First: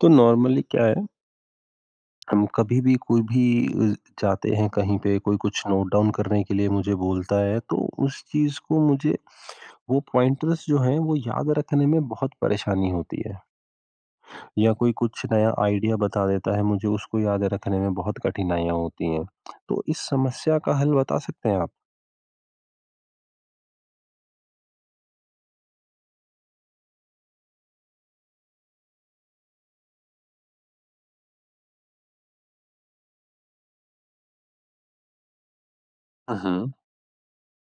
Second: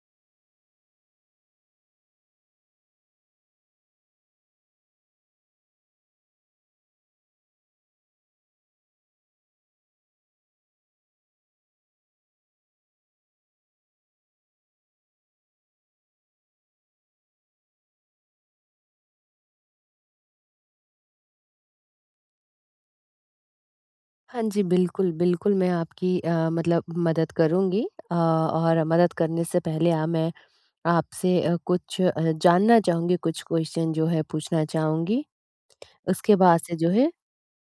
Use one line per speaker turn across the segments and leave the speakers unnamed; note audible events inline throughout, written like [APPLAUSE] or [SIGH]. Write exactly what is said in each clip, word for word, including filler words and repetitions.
तो नॉर्मली क्या है हम कभी भी कोई भी अ, जाते हैं कहीं पे कोई कुछ नोट डाउन करने के लिए मुझे बोलता है तो उस चीज़ को मुझे, वो पॉइंटर्स जो हैं वो याद रखने में बहुत परेशानी होती है। या कोई कुछ नया आइडिया बता देता है मुझे उसको याद रखने में बहुत कठिनाइयाँ होती हैं। [CLICKS TONGUE] तो इस समस्या का हल बता सकते हैं आप?
हाँ जी। बिल्कुल, बिल्कुल, मैं आपकी अ, मतलब मदद करूँगी। अ, और मदद करने से पहले अ, मैं आपसे कुछ अ, जानना चाहूँगी, कुछ क्वेश्चन जो है पूछना चाहूँगी,
अ,
उसके बाद
हुँ।
से जो है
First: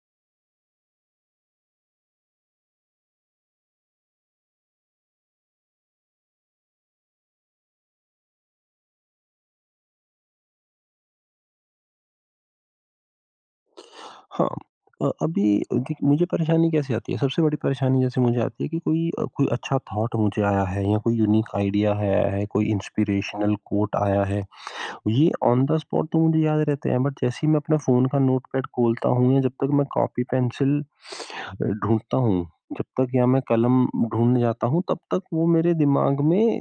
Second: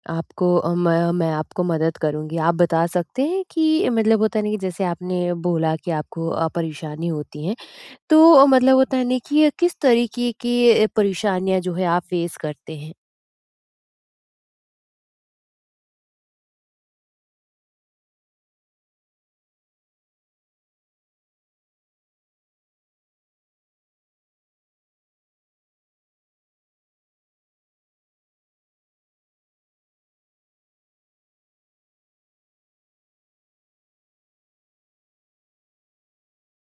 आपको अ, मैं मैं आपको मदद करूँगी। आप बता सकते हैं कि मतलब होता है ना कि जैसे आपने बोला कि आपको अ, परेशानी होती है, तो मतलब होता है ना, कि किस तरीके की परेशानियाँ जो है आप फेस करते हैं?
हाँ, अ, अभी क्योंकि मुझे परेशानी कैसे आती है सबसे बड़ी परेशानी जैसे मुझे आती है कि कोई अ, कोई अच्छा थॉट मुझे आया है या कोई यूनिक आइडिया है आया है, कोई इंस्पिरेशनल कोट आया है। ये ऑन द स्पॉट तो मुझे याद रहते हैं, बट जैसे ही मैं अपना फ़ोन का नोटपैड खोलता हूँ या जब तक मैं कॉपी पेंसिल अ, ढूँढ़ता हूँ जब तक या मैं कलम ढूँढ़ने जाता हूँ तब तक वो मेरे दिमाग में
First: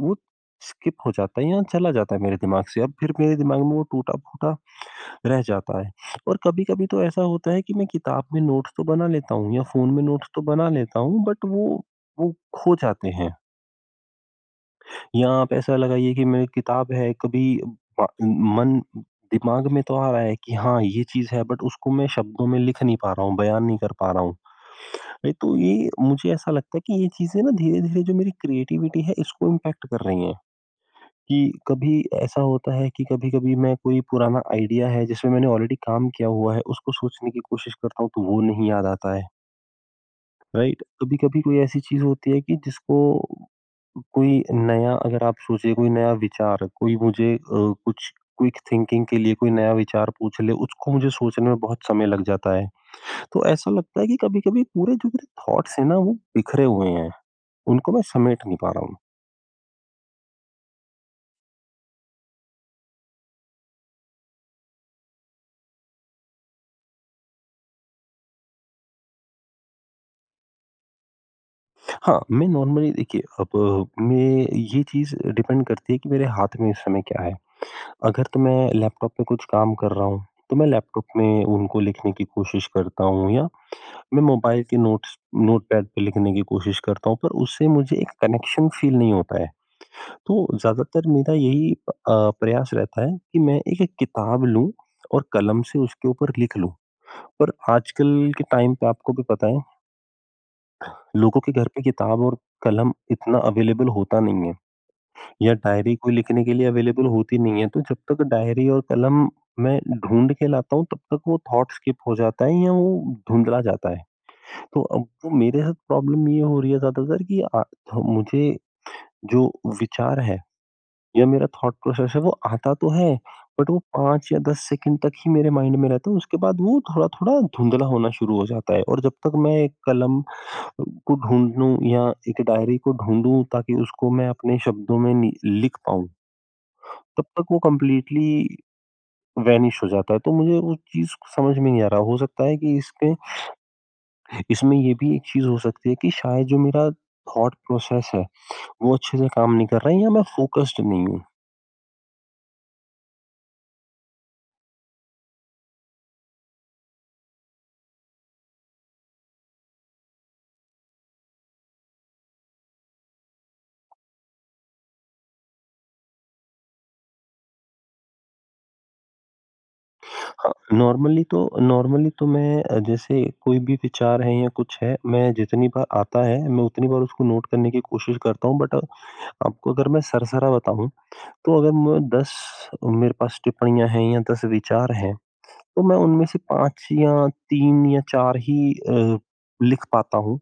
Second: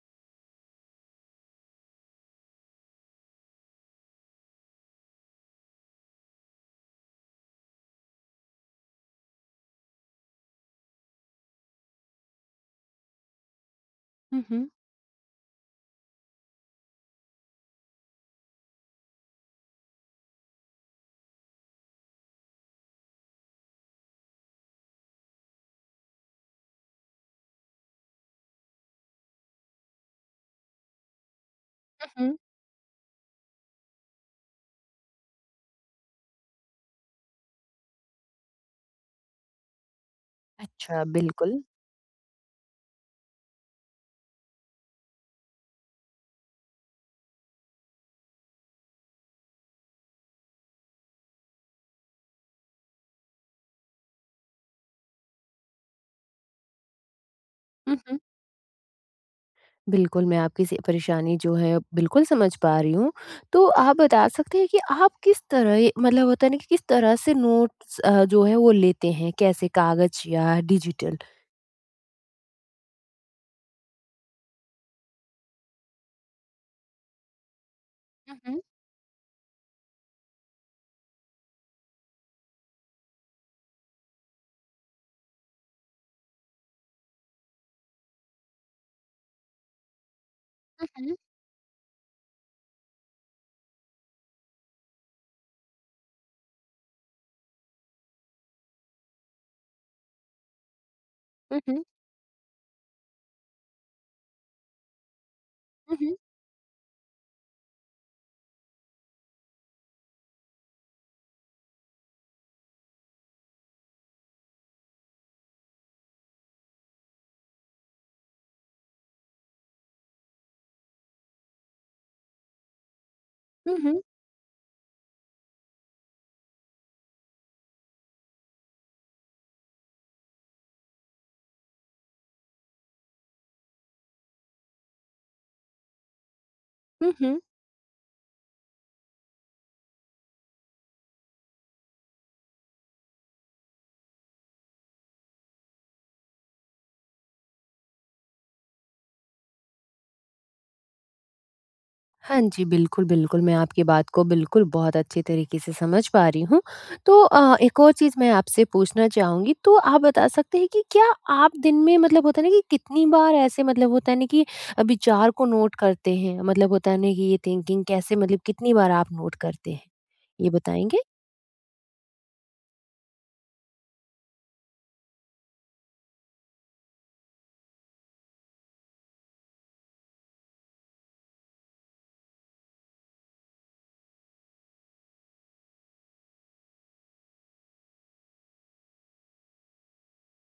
वो स्किप हो जाता है या चला जाता है मेरे दिमाग से अब फिर मेरे दिमाग में वो टूटा-फूटा रह जाता है। और कभी-कभी तो ऐसा होता है कि मैं किताब में नोट्स तो बना लेता हूँ या फ़ोन में नोट्स तो बना लेता हूँ बट वो वो खो जाते हैं।
हुँ, हुँ।
यां आप ऐसा लगाइए कि मेरी किताब है कभी प मन दिमाग में तो आ रहा है कि हाँ, ये चीज़ है बट उसको मैं शब्दों में लिख नहीं पा रहा हूँ बयान नहीं कर पा रहा हूँ। नहीं तो ये मुझे ऐसा लगता है कि ये चीज़ें ना धीरे-धीरे जो मेरी क्रिएटिविटी है इसको इम्पैक्ट कर रही हैं, कि कभी
हुँ, हुँ।
ऐसा होता है कि कभी-कभी मैं कोई पुराना आइडिया है जिसमें मैंने ऑलरेडी काम किया हुआ है उसको सोचने की कोशिश करता हूँ तो वो नहीं याद आता है। राइट?
अच्छा,
कभी-कभी कोई
बिल्कुल।
ऐसी चीज़ होती है कि जिसको कोई नया अगर आप सोचिए कोई नया विचार कोई मुझे अ, कुछ क्विक थिंकिंग के लिए कोई नया विचार पूछ ले, उसको मुझे सोचने में बहुत समय लग जाता है। तो ऐसा लगता है कि कभी-कभी पूरे जो मेरे थॉट्स हैं ना वो बिखरे हुए हैं, उनको
हुँ,
मैं
हुँ।
समेट नहीं पा रहा हूँ।
बिल्कुल, मैं आपकी स परेशानी जो है बिल्कुल समझ पा रही हूँ। तो आप बता सकते हैं कि आप किस तरह मतलब होता है ना कि किस तरह से नोट्स अ, जो है वो लेते हैं कैसे कागज़ या डिजिटल?
हाँ, मैं नॉर्मली देखिए, अब मैं ये चीज़ डिपेंड करती है कि मेरे हाथ में इस समय क्या है, अगर तो मैं
उहुँ।
लैपटॉप में कुछ काम कर रहा हूँ, तो मैं लैपटॉप में उनको लिखने की कोशिश करता हूँ या मैं मोबाइल के नोट्स नोटपैड पे लिखने की कोशिश करता हूँ पर उससे मुझे एक कनेक्शन फील नहीं होता है। तो ज़्यादातर
उहुँ।
मेरा यही अ, प्रयास रहता है कि मैं एक एक किताब लूँ, और कलम से उसके ऊपर लिख लूँ और आजकल के टाइम पे आपको भी पता है लोगों के
हुँ,
घर पे
हुँ।
किताब और कलम इतना अवेलेबल होता नहीं है। या डायरी कोई
उहुँ।
लिखने के लिए अवेलेबल होती नहीं है। तो जब तक डायरी और कलम मैं ढूँढ़ के लाता हूँ तब तक वो थॉट स्किप हो जाता है या वो धुँधला जाता है। तो अब मेरे साथ प्रॉब्लम ये हो रही है ज़्यादातर कि अ, थ मुझे जो विचार है, या मेरा थॉट प्रोसेस है वो आता तो है, बट
हुँ,
वो
हुँ।
पाँच या दस सेकंड तक ही मेरे माइंड में रहता है उसके बाद वो थोड़ा-थोड़ा धुँधला होना शुरू हो जाता है और जब तक मैं एक कलम को ढूँढ़ू या एक डायरी को ढूँढ़ू ताकि उसको मैं अपने शब्दों में नि लिख पाऊँ
हुँ,
तब
हुँ।
तक वो कंप्लीटली वैनिश हो जाता है तो मुझे वो चीज़ समझ में नहीं आ रहा हो सकता है कि इसके इसमें ये भी एक चीज़ हो सकती है कि शायद जो मेरा थॉट प्रोसेस है, वो अच्छे से काम नहीं कर रहा है या मैं फोकस्ड नहीं हूँ।
हाँ जी, बिल्कुल-बिल्कुल मैं आपकी बात को बिल्कुल बहुत अच्छे तरीके से समझ पा रही हूँ। तो अ, एक और चीज़ मैं आपसे पूछना चाहूँगी। तो, आप बता सकते हैं कि क्या आप दिन में मतलब होता है ना कि कितनी बार ऐसे मतलब होता है ना कि अ, विचार को नोट करते हैं मतलब होता है ना कि ये थिंकिंग कैसे मतलब कितनी बार आप नोट करते हैं ये
हाँ,
बताएँगे?
नॉर्मली तो नॉर्मली तो मैं जैसे कोई भी विचार हैं या कुछ है मैं जितनी बार आता है मैं उतनी बार उसको नोट करने की कोशिश करता हूँ। बट आपको अगर मैं सरसरा बताऊँ, तो अगर मैं दस मेरे पास टिप्पणियाँ हैं या दस विचार हैं, तो मैं उनमें से पाँच या तीन या चार ही अ, लिख पाता हूँ।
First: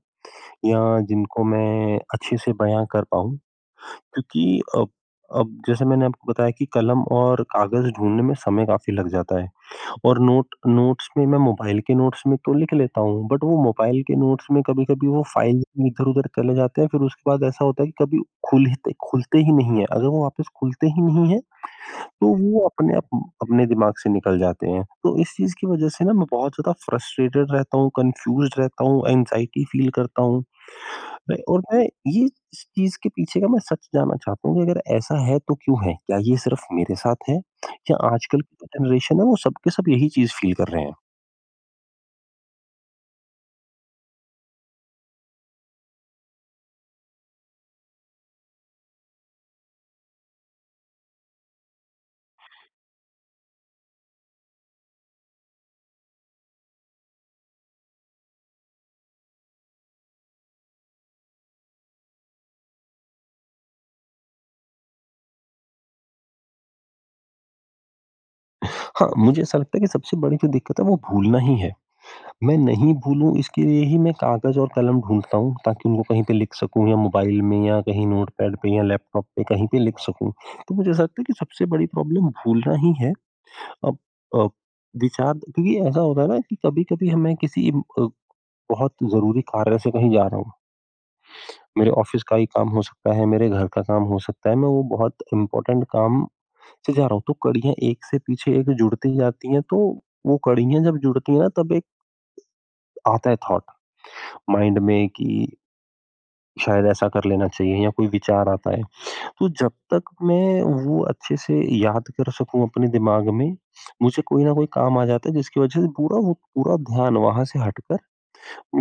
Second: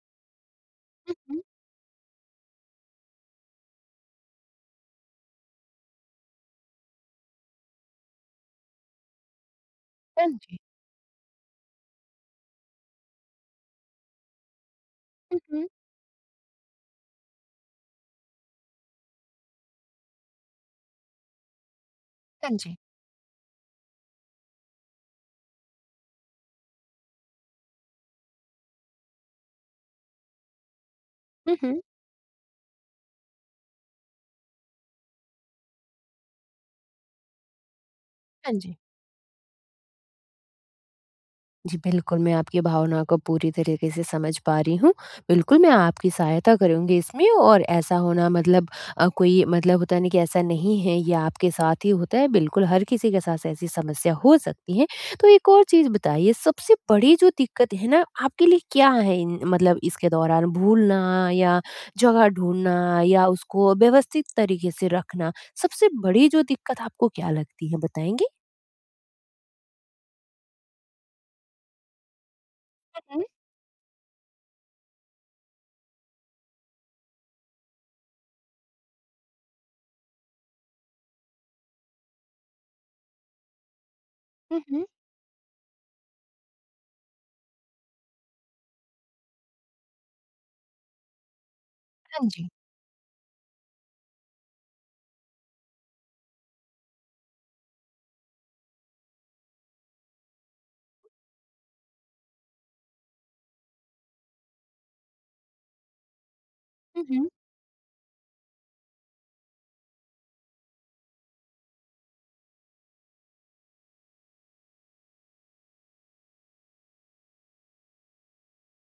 या
हुँ, हुँ।
जिनको मैं अच्छे से बयाँ कर पाऊँ। क्योंकि अब अब जैसे मैंने आपको बताया कि कलम और कागज़ ढूँढ़ने में समय काफ़ी लग जाता है, और
हाँ
नोट
जी।
नोट्स में मैं मोबाइल के नोट्स में तो लिख लेता हूँ। बट वो मोबाइल के नोट्स में कभी-कभी वो
हुँ,
फाइल
हुँ।
इधर-उधर चले जाते हैं फिर उसके बाद ऐसा होता है कि कभी खुल हित खुलते ही नहीं हैं। अगर वो वापस खुलते ही नहीं हैं तो
हाँ
वो
जी।
अपने आप अपने दिमाग से निकल जाते हैं। तो इस चीज़ की वजह से ना मैं बहुत ज़्यादा फ्रस्ट्रेटेड रहता हूँ, कन्फ्यूज़्ड रहता हूँ, एंग्ज़ायटी फील करता हूँ। मैं
हुँ,
और
हुँ।
मैं ये इस चीज़ के पीछे का मैं सच जानना चाहता हूँ कि अगर ऐसा है तो क्यों है? क्या ये सिर्फ मेरे साथ है या आजकल
हाँ
की जो
जी।
जनरेशन है वो सब के सब यही चीज़ फील कर रहे हैं?
जी बिल्कुल, मैं आपकी भावनाओं को पूरी तरीक़े से समझ पा रही हूँ, बिल्कुल मैं आपकी सहायता करूँगी इसमें और ऐसा होना मतलब अ, कोई मतलब होता न कि ऐसा नहीं है ये आपके साथ ही होता है बिल्कुल, हर किसी के साथ ऐसी समस्या हो सकती है। तो एक और चीज़ बताइए सबसे बड़ी जो दिक्कत है न आपके लिए क्या है इन मतलब इसके दौरान भूलना या जगह ढूँढना या उसको व्यवस्थित तरीक़े से रखना? सबसे बड़ी जो दिक्कत आपको क्या लगती है बताएँगे?
हाँ, मुझे ऐसा लगता है कि सबसे बड़ी जो दिक्कत है वो भूलना ही है, मैं नहीं
हुँ, हुँ।
भूलूँ इसके लिए ही मैं काग़ज़ और कलम ढूँढता हूँ ताकि उनको कहीं पे लिख सकूँ या मोबाइल में या कहीं नोटपैड पे या लैपटॉप पे कहीं पे लिख सकूँ। तो मुझे ऐसा लगता है कि सबसे बड़ी प्रॉब्लम भूलना ही है। अब अ,
हुँ, हुँ।
विचार भी ऐसा होता है न कि कभी-कभी हमें किसी अ, बहुत ज़रूरी कार्य से कहीं जा रहा हूँ। मेरे ऑफ़िस
हाँ
का ही
जी।
काम हो सकता है, मेरे घर का काम हो सकता है, मैं वो बहुत इम्पोर्टेंट काम से जा रहा हूँ तो कड़ियाँ एक से पीछे एक जुड़ती जाती हैं तो वो कड़ियाँ जब जुड़ती हैं तब एक आता है थॉट माइंड में कि शायद
हुँ,
ऐसा कर
हुँ।
लेना चाहिए या कोई विचार आता है, तो जब तक मैं वो अच्छे से याद कर सकूँ अपने दिमाग में, मुझे कोई न कोई काम आ जाता है जिसकी वज़ह से पूरा वो पूरा ध्यान वहाँ से हटकर,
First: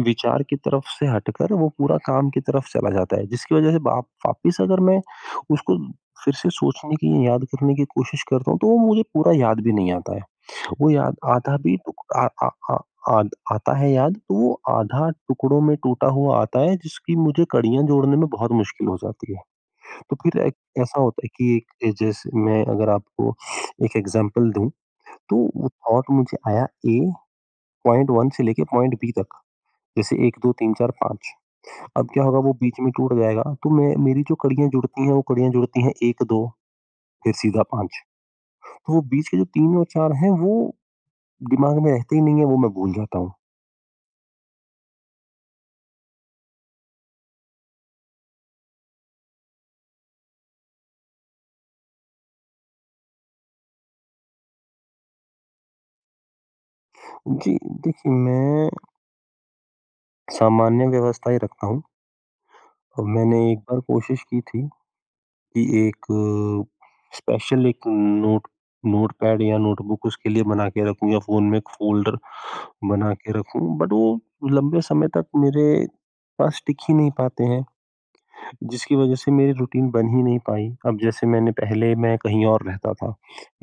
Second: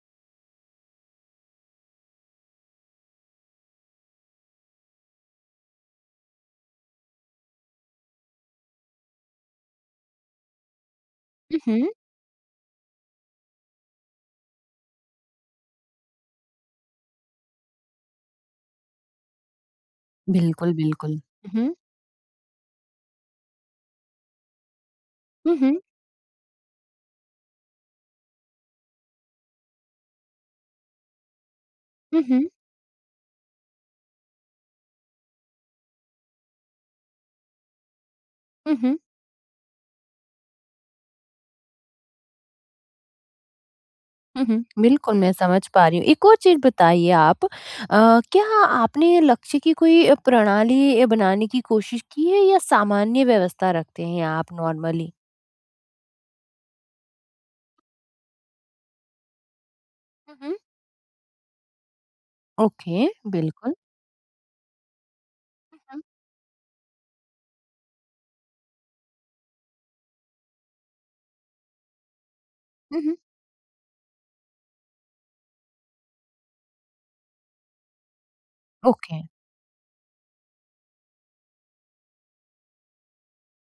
विचार की तरफ़ से हटकर वो पूरा काम की तरफ़ चला जाता है जिसकी वज़ह से वाप वापिस अगर मैं उसको फिर से सोचने की याद करने की कोशिश करता हूँ तो वो मुझे पूरा याद भी नहीं आता है। वो याद आधा भी
हुँ,
तो
हुँ।
अ अ अ अ, आता है याद तो वो आधा टुकड़ों में टूटा हुआ आता है जिसकी मुझे कड़ियाँ जोड़ने में बहुत मुश्किल हो जाती है। तो फिर एक
बिल्कुल,
ऐसा
बिल्कुल।
होता है कि एक
हुँ।
जे जैसे मैं अगर आपको [SNIFFS] एक एक्ज़ाम्पल दूँ, तो
हुँ,
वो
हुँ।
थॉट मुझे आया ए, पॉइंट वन से लेके पॉइंट बी तक। जैसे एक, दो, तीन, चार, पाँच अब
हुँ,
क्या होगा
हुँ।
वो बीच में टूट जाएगा, तो मैं मेरी जो कड़ियाँ जुड़ती हैं वो कड़ियाँ जुड़ती हैं एक, दो फिर सीधा पाँच
हुँ,
तो
हुँ।
वो बीच के जो तीन और चार हैं वो दिमाग में रहते ही नहीं हैं, वो मैं भूल जाता हूँ।
हुँ, हुँ, बिल्कुल, मैं समझ पा रही हूँ। एक और चीज़ बताइए आप अ, क्या आपने लक्ष्य की कोई प्रणाली अ, बनाने की कोशिश की है या सामान्य व्यवस्था रखते हैं आप नॉर्मली?
जी, देखिए मैं
हुँ हुँ।
सामान्य व्यवस्था ही रखता हूँ। और
ओके
मैंने एक
बिल्कुल।
बार कोशिश की थी, कि
हुँ, हुँ।
एक स्पेशल एक नोट नोटपैड या नोटबुक उसके लिए बना के रखूँ या फ़ोन में एक फोल्डर
हुँ,
बना
हुँ।
के रखूँ, बट वो लंबे समय तक मेरे पास टिक ही नहीं पाते हैं, जिसकी वज़ह
ओके।
से मेरी रूटीन बन ही नहीं पाई। अब जैसे मैंने पहले मैं कहीं और रहता था,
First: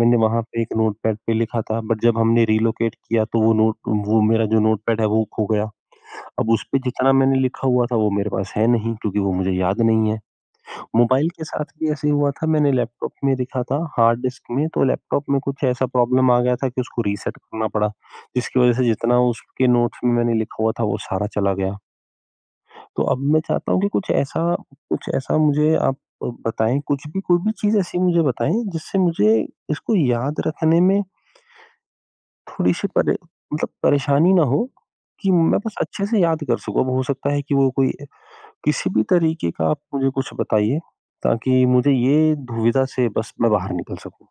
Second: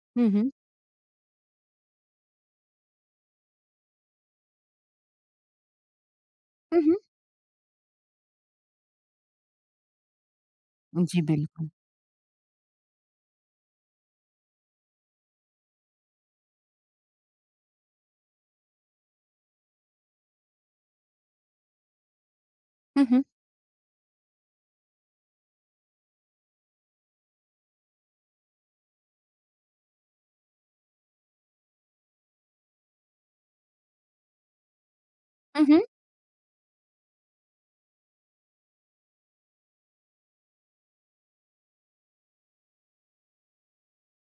मैंने
हुँ,
वहाँ
हुँ।
पे एक नोटपैड पे लिखा था बट जब हमने रिलोकेट किया तो वो नोट वो मेरा जो नोटपैड है वो खो गया। अब उसपे
हुँ, हुँ।
जितना मैंने लिखा हुआ था वो मेरे पास है नहीं, क्योंकि वो मुझे याद नहीं है।
जी
मोबाइल के साथ
बिल्कुल।
भी ऐसे ही हुआ था मैंने लैपटॉप में लिखा था हार्ड डिस्क में, तो लैपटॉप में कुछ ऐसा प्रॉब्लम आ गया था कि उसको रीसेट करना पड़ा, जिसकी वज़ह से जितना उसके नोट्स में मैंने लिखा हुआ था वो सारा चला गया। तो
हुँ,
अब
हुँ।
मैं चाहता हूँ कि कुछ ऐसा, कुछ ऐसा मुझे आप बताएँ कुछ भी कोई भी चीज़ ऐसी मुझे बताएँ जिससे मुझे इसको याद रखने में थोड़ी-सी परे मतलब परेशानी ना हो, कि मैं
हुँ,
बस
हुँ।
अच्छे से याद कर सकूँ अब हो सकता है कि वो कोई किसी भी तरीक़े का आप मुझे कुछ बताइए, ताकि मुझे ये दुविधा से बस मैं बाहर निकल सकूँ।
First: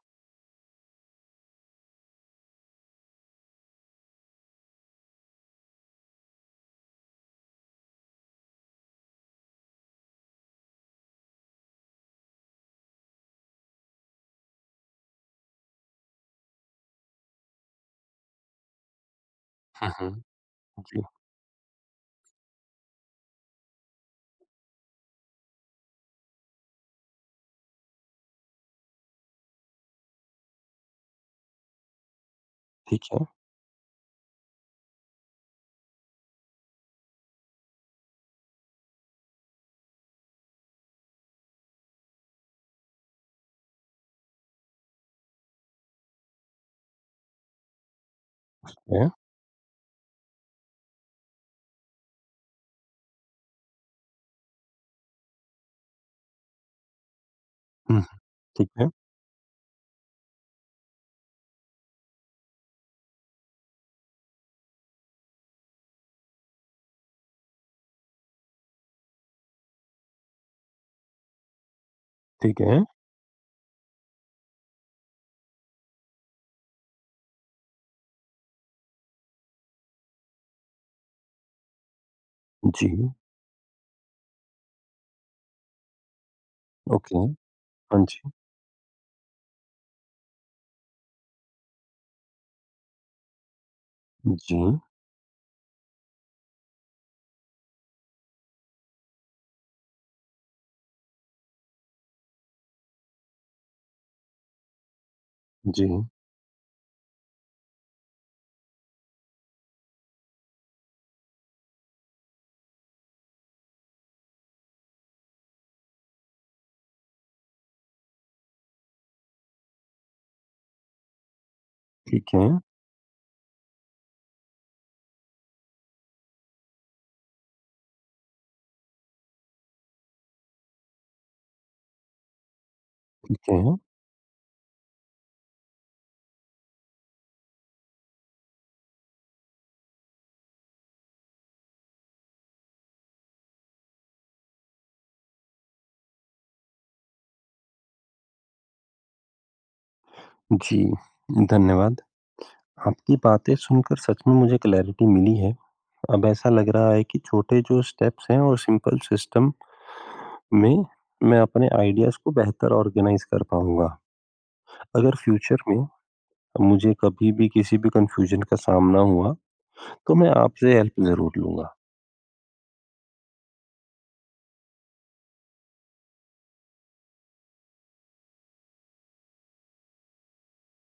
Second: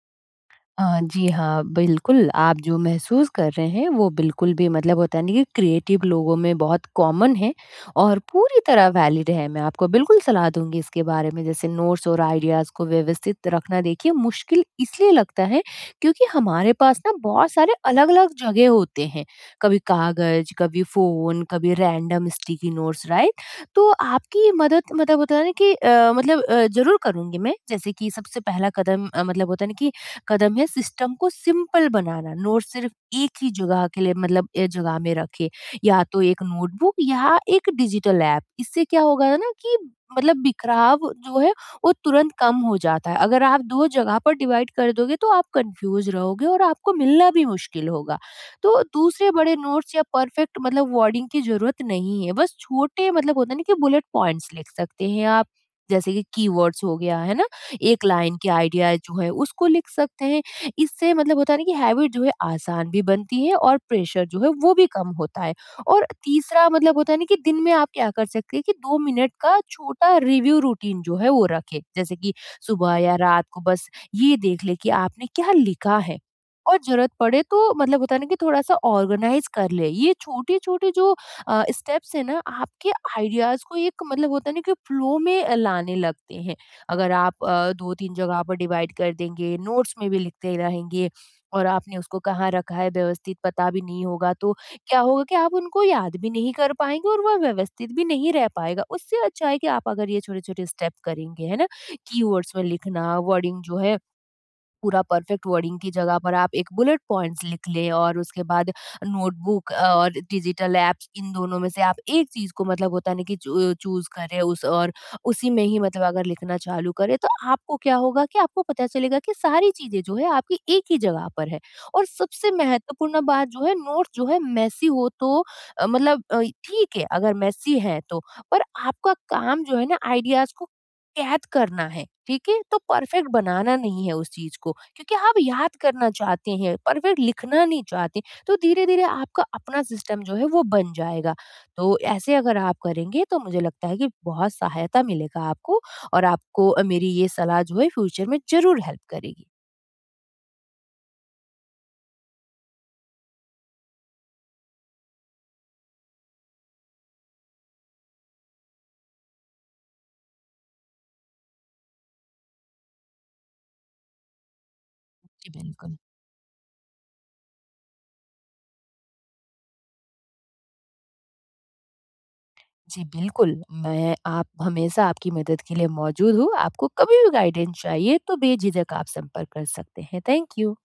अ, जी हाँ, बिल्कुल। आप जो महसूस कर रहे हैं वो बिल्कुल भी मतलब होता है नहीं क्रिएटिव लोगों में बहुत कॉमन है, और पूरी तरह वैलिड है। मैं आपको बिल्कुल सलाह दूँगी इसके बारे में जैसे नोट्स और आइडियाज़ को व्यवस्थित रखना देखिए मुश्किल इसलिए लगता है क्योंकि हमारे पास ना बहुत सारे अलग-अलग जगह होते हैं। कभी
हुँ, हुँ।
कागज़, कभी
जी।
फ़ोन कभी रैंडम स्टिकी नोट्स, राइट? तो आपकी मदद मतलब होता है ना कि अ, मतलब अ, ज़रूर करूँगी मैं। जैसे कि सबसे पहला कदम अ, मतलब होता है ना कि कदम है सिस्टम को सिंपल बनाना नोट सिर्फ़
ठीक है।
एक ही जगह के लिए मतलब एक जगह में रखें। या तो एक नोटबुक या एक डिजिटल एप। इससे क्या होगा ना कि मतलब बिखराव जो है वो तुरंत कम हो जाता है। अगर आप दो जगह पर डिवाइड कर दोगे तो आप कन्फ्यूज रहोगे और आपको मिलना भी मुश्किल होगा।
ठीक
तो
है।
दूसरे बड़े नोट्स या परफ़ेक्ट मतलब वर्डिंग की ज़रूरत नहीं है। बस छोटे मतलब होता है ना कि बुलेट पॉइंट्स लिख सकते हैं आप, जैसे कि कीवर्ड्स हो गया, है ना?
हुँ।
एक लाइन की
ठीक है।
आईडीईए जो है, उसको लिख सकते हैं। इससे मतलब होता है ना कि हैबिट जो है आसान भी बनती है और प्रेशर जो है वो भी कम होता है। और तीसरा मतलब होता है ना, कि दिन में आप क्या कर सकते हैं कि दो मिनट का छोटा रिव्यू रूटीन जो है वो रखें। जैसे कि
ठीक है।
सुबह या रात को बस ये देख लें कि आपने क्या लिखा है। और ज़रूरत पड़े तो मतलब होता है ना कि थोड़ा-सा ऑर्गनाइज़ कर लें। ये छोटे-छोटे जो अ, स्टेप्स हैं ना आपके
जी।
आइडियाज़ को एक मतलब होता है ना, कि फ्लो में अ, लाने लगते हैं। अगर
ओके।
आप अ, दो
हाँ
तीन
जी।
जगह पर डिवाइड कर देंगे नोट्स में भी लिखते रहेंगे और आपने उसको कहाँ रखा है व्यवस्थित पता भी नहीं होगा तो
जी।
क्या होगा कि आप उनको याद भी नहीं कर पाएँगे और वो व्यवस्थित भी नहीं रह पाएगा। उससे अच्छा है कि आप अगर ये छोटे-छोटे स्टेप करेंगे, है ना कीवर्ड्स में लिखना, वर्डिंग जो है पूरा परफ़ेक्ट वर्डिंग की
जी।
जगह पर आप एक बुलेट पॉइंट्स लिख लें और उसके बाद नोटबुक और डिजिटल एप्स इन दोनों में से आप एक चीज़ को मतलब होता नहीं कि चु चूज़ करें उस और उसी में ही मतलब अगर लिखना चालू करें तो आपको क्या होगा कि आपको पता चलेगा कि सारी चीज़ें जो है आपकी एक ही जगह पर है। और
ठीक
सबसे
है।
महत्वपूर्ण बात जो है नोट्स जो है मेस्सी हो तो अ, मतलब अ, ठीक है अगर मेस्सी है तो। पर आपका काम जो है ना आइडियाज़ को कैद करना है। ठीक है तो परफ़ेक्ट
ठीक
बनाना
है।
नहीं है उस चीज़ को क्योंकि आप याद करना चाहते हैं परफ़ेक्ट लिखना नहीं चाहते हैं। तो धीरे-धीरे आपका अपना सिस्टम जो है वो बन जाएगा। तो ऐसे अगर आप करेंगे तो मुझे लगता है कि बहुत सहायता मिलेगा आपको। और आपको अ, मेरी ये सलाह जो है फ्यूचर में ज़रूर हेल्प करेगी।
जी, धन्यवाद। आपकी बातें सुनकर सच में मुझे क्लैरिटी मिली है। अब ऐसा लग रहा है कि छोटे जो स्टेप्स हैं वो सिंपल सिस्टम में, मैं अपने आइडियाज़ को बेहतर ऑर्गनाइज़ कर पाऊँगा। अगर
जी,
फ्यूचर में,
बिल्कुल।
मुझे कभी भी किसी भी कन्फ्यूजन का सामना हुआ, तो मैं आपसे हेल्प ज़रूर लूँगा।
जी, बिल्कुल। मैं आप हमेशा आपकी मदद के लिए मौजूद हूँ। आपको कभी भी गाइडेन्स चाहिए तो बेझिझक आप संपर्क कर सकते हैं। Thank you.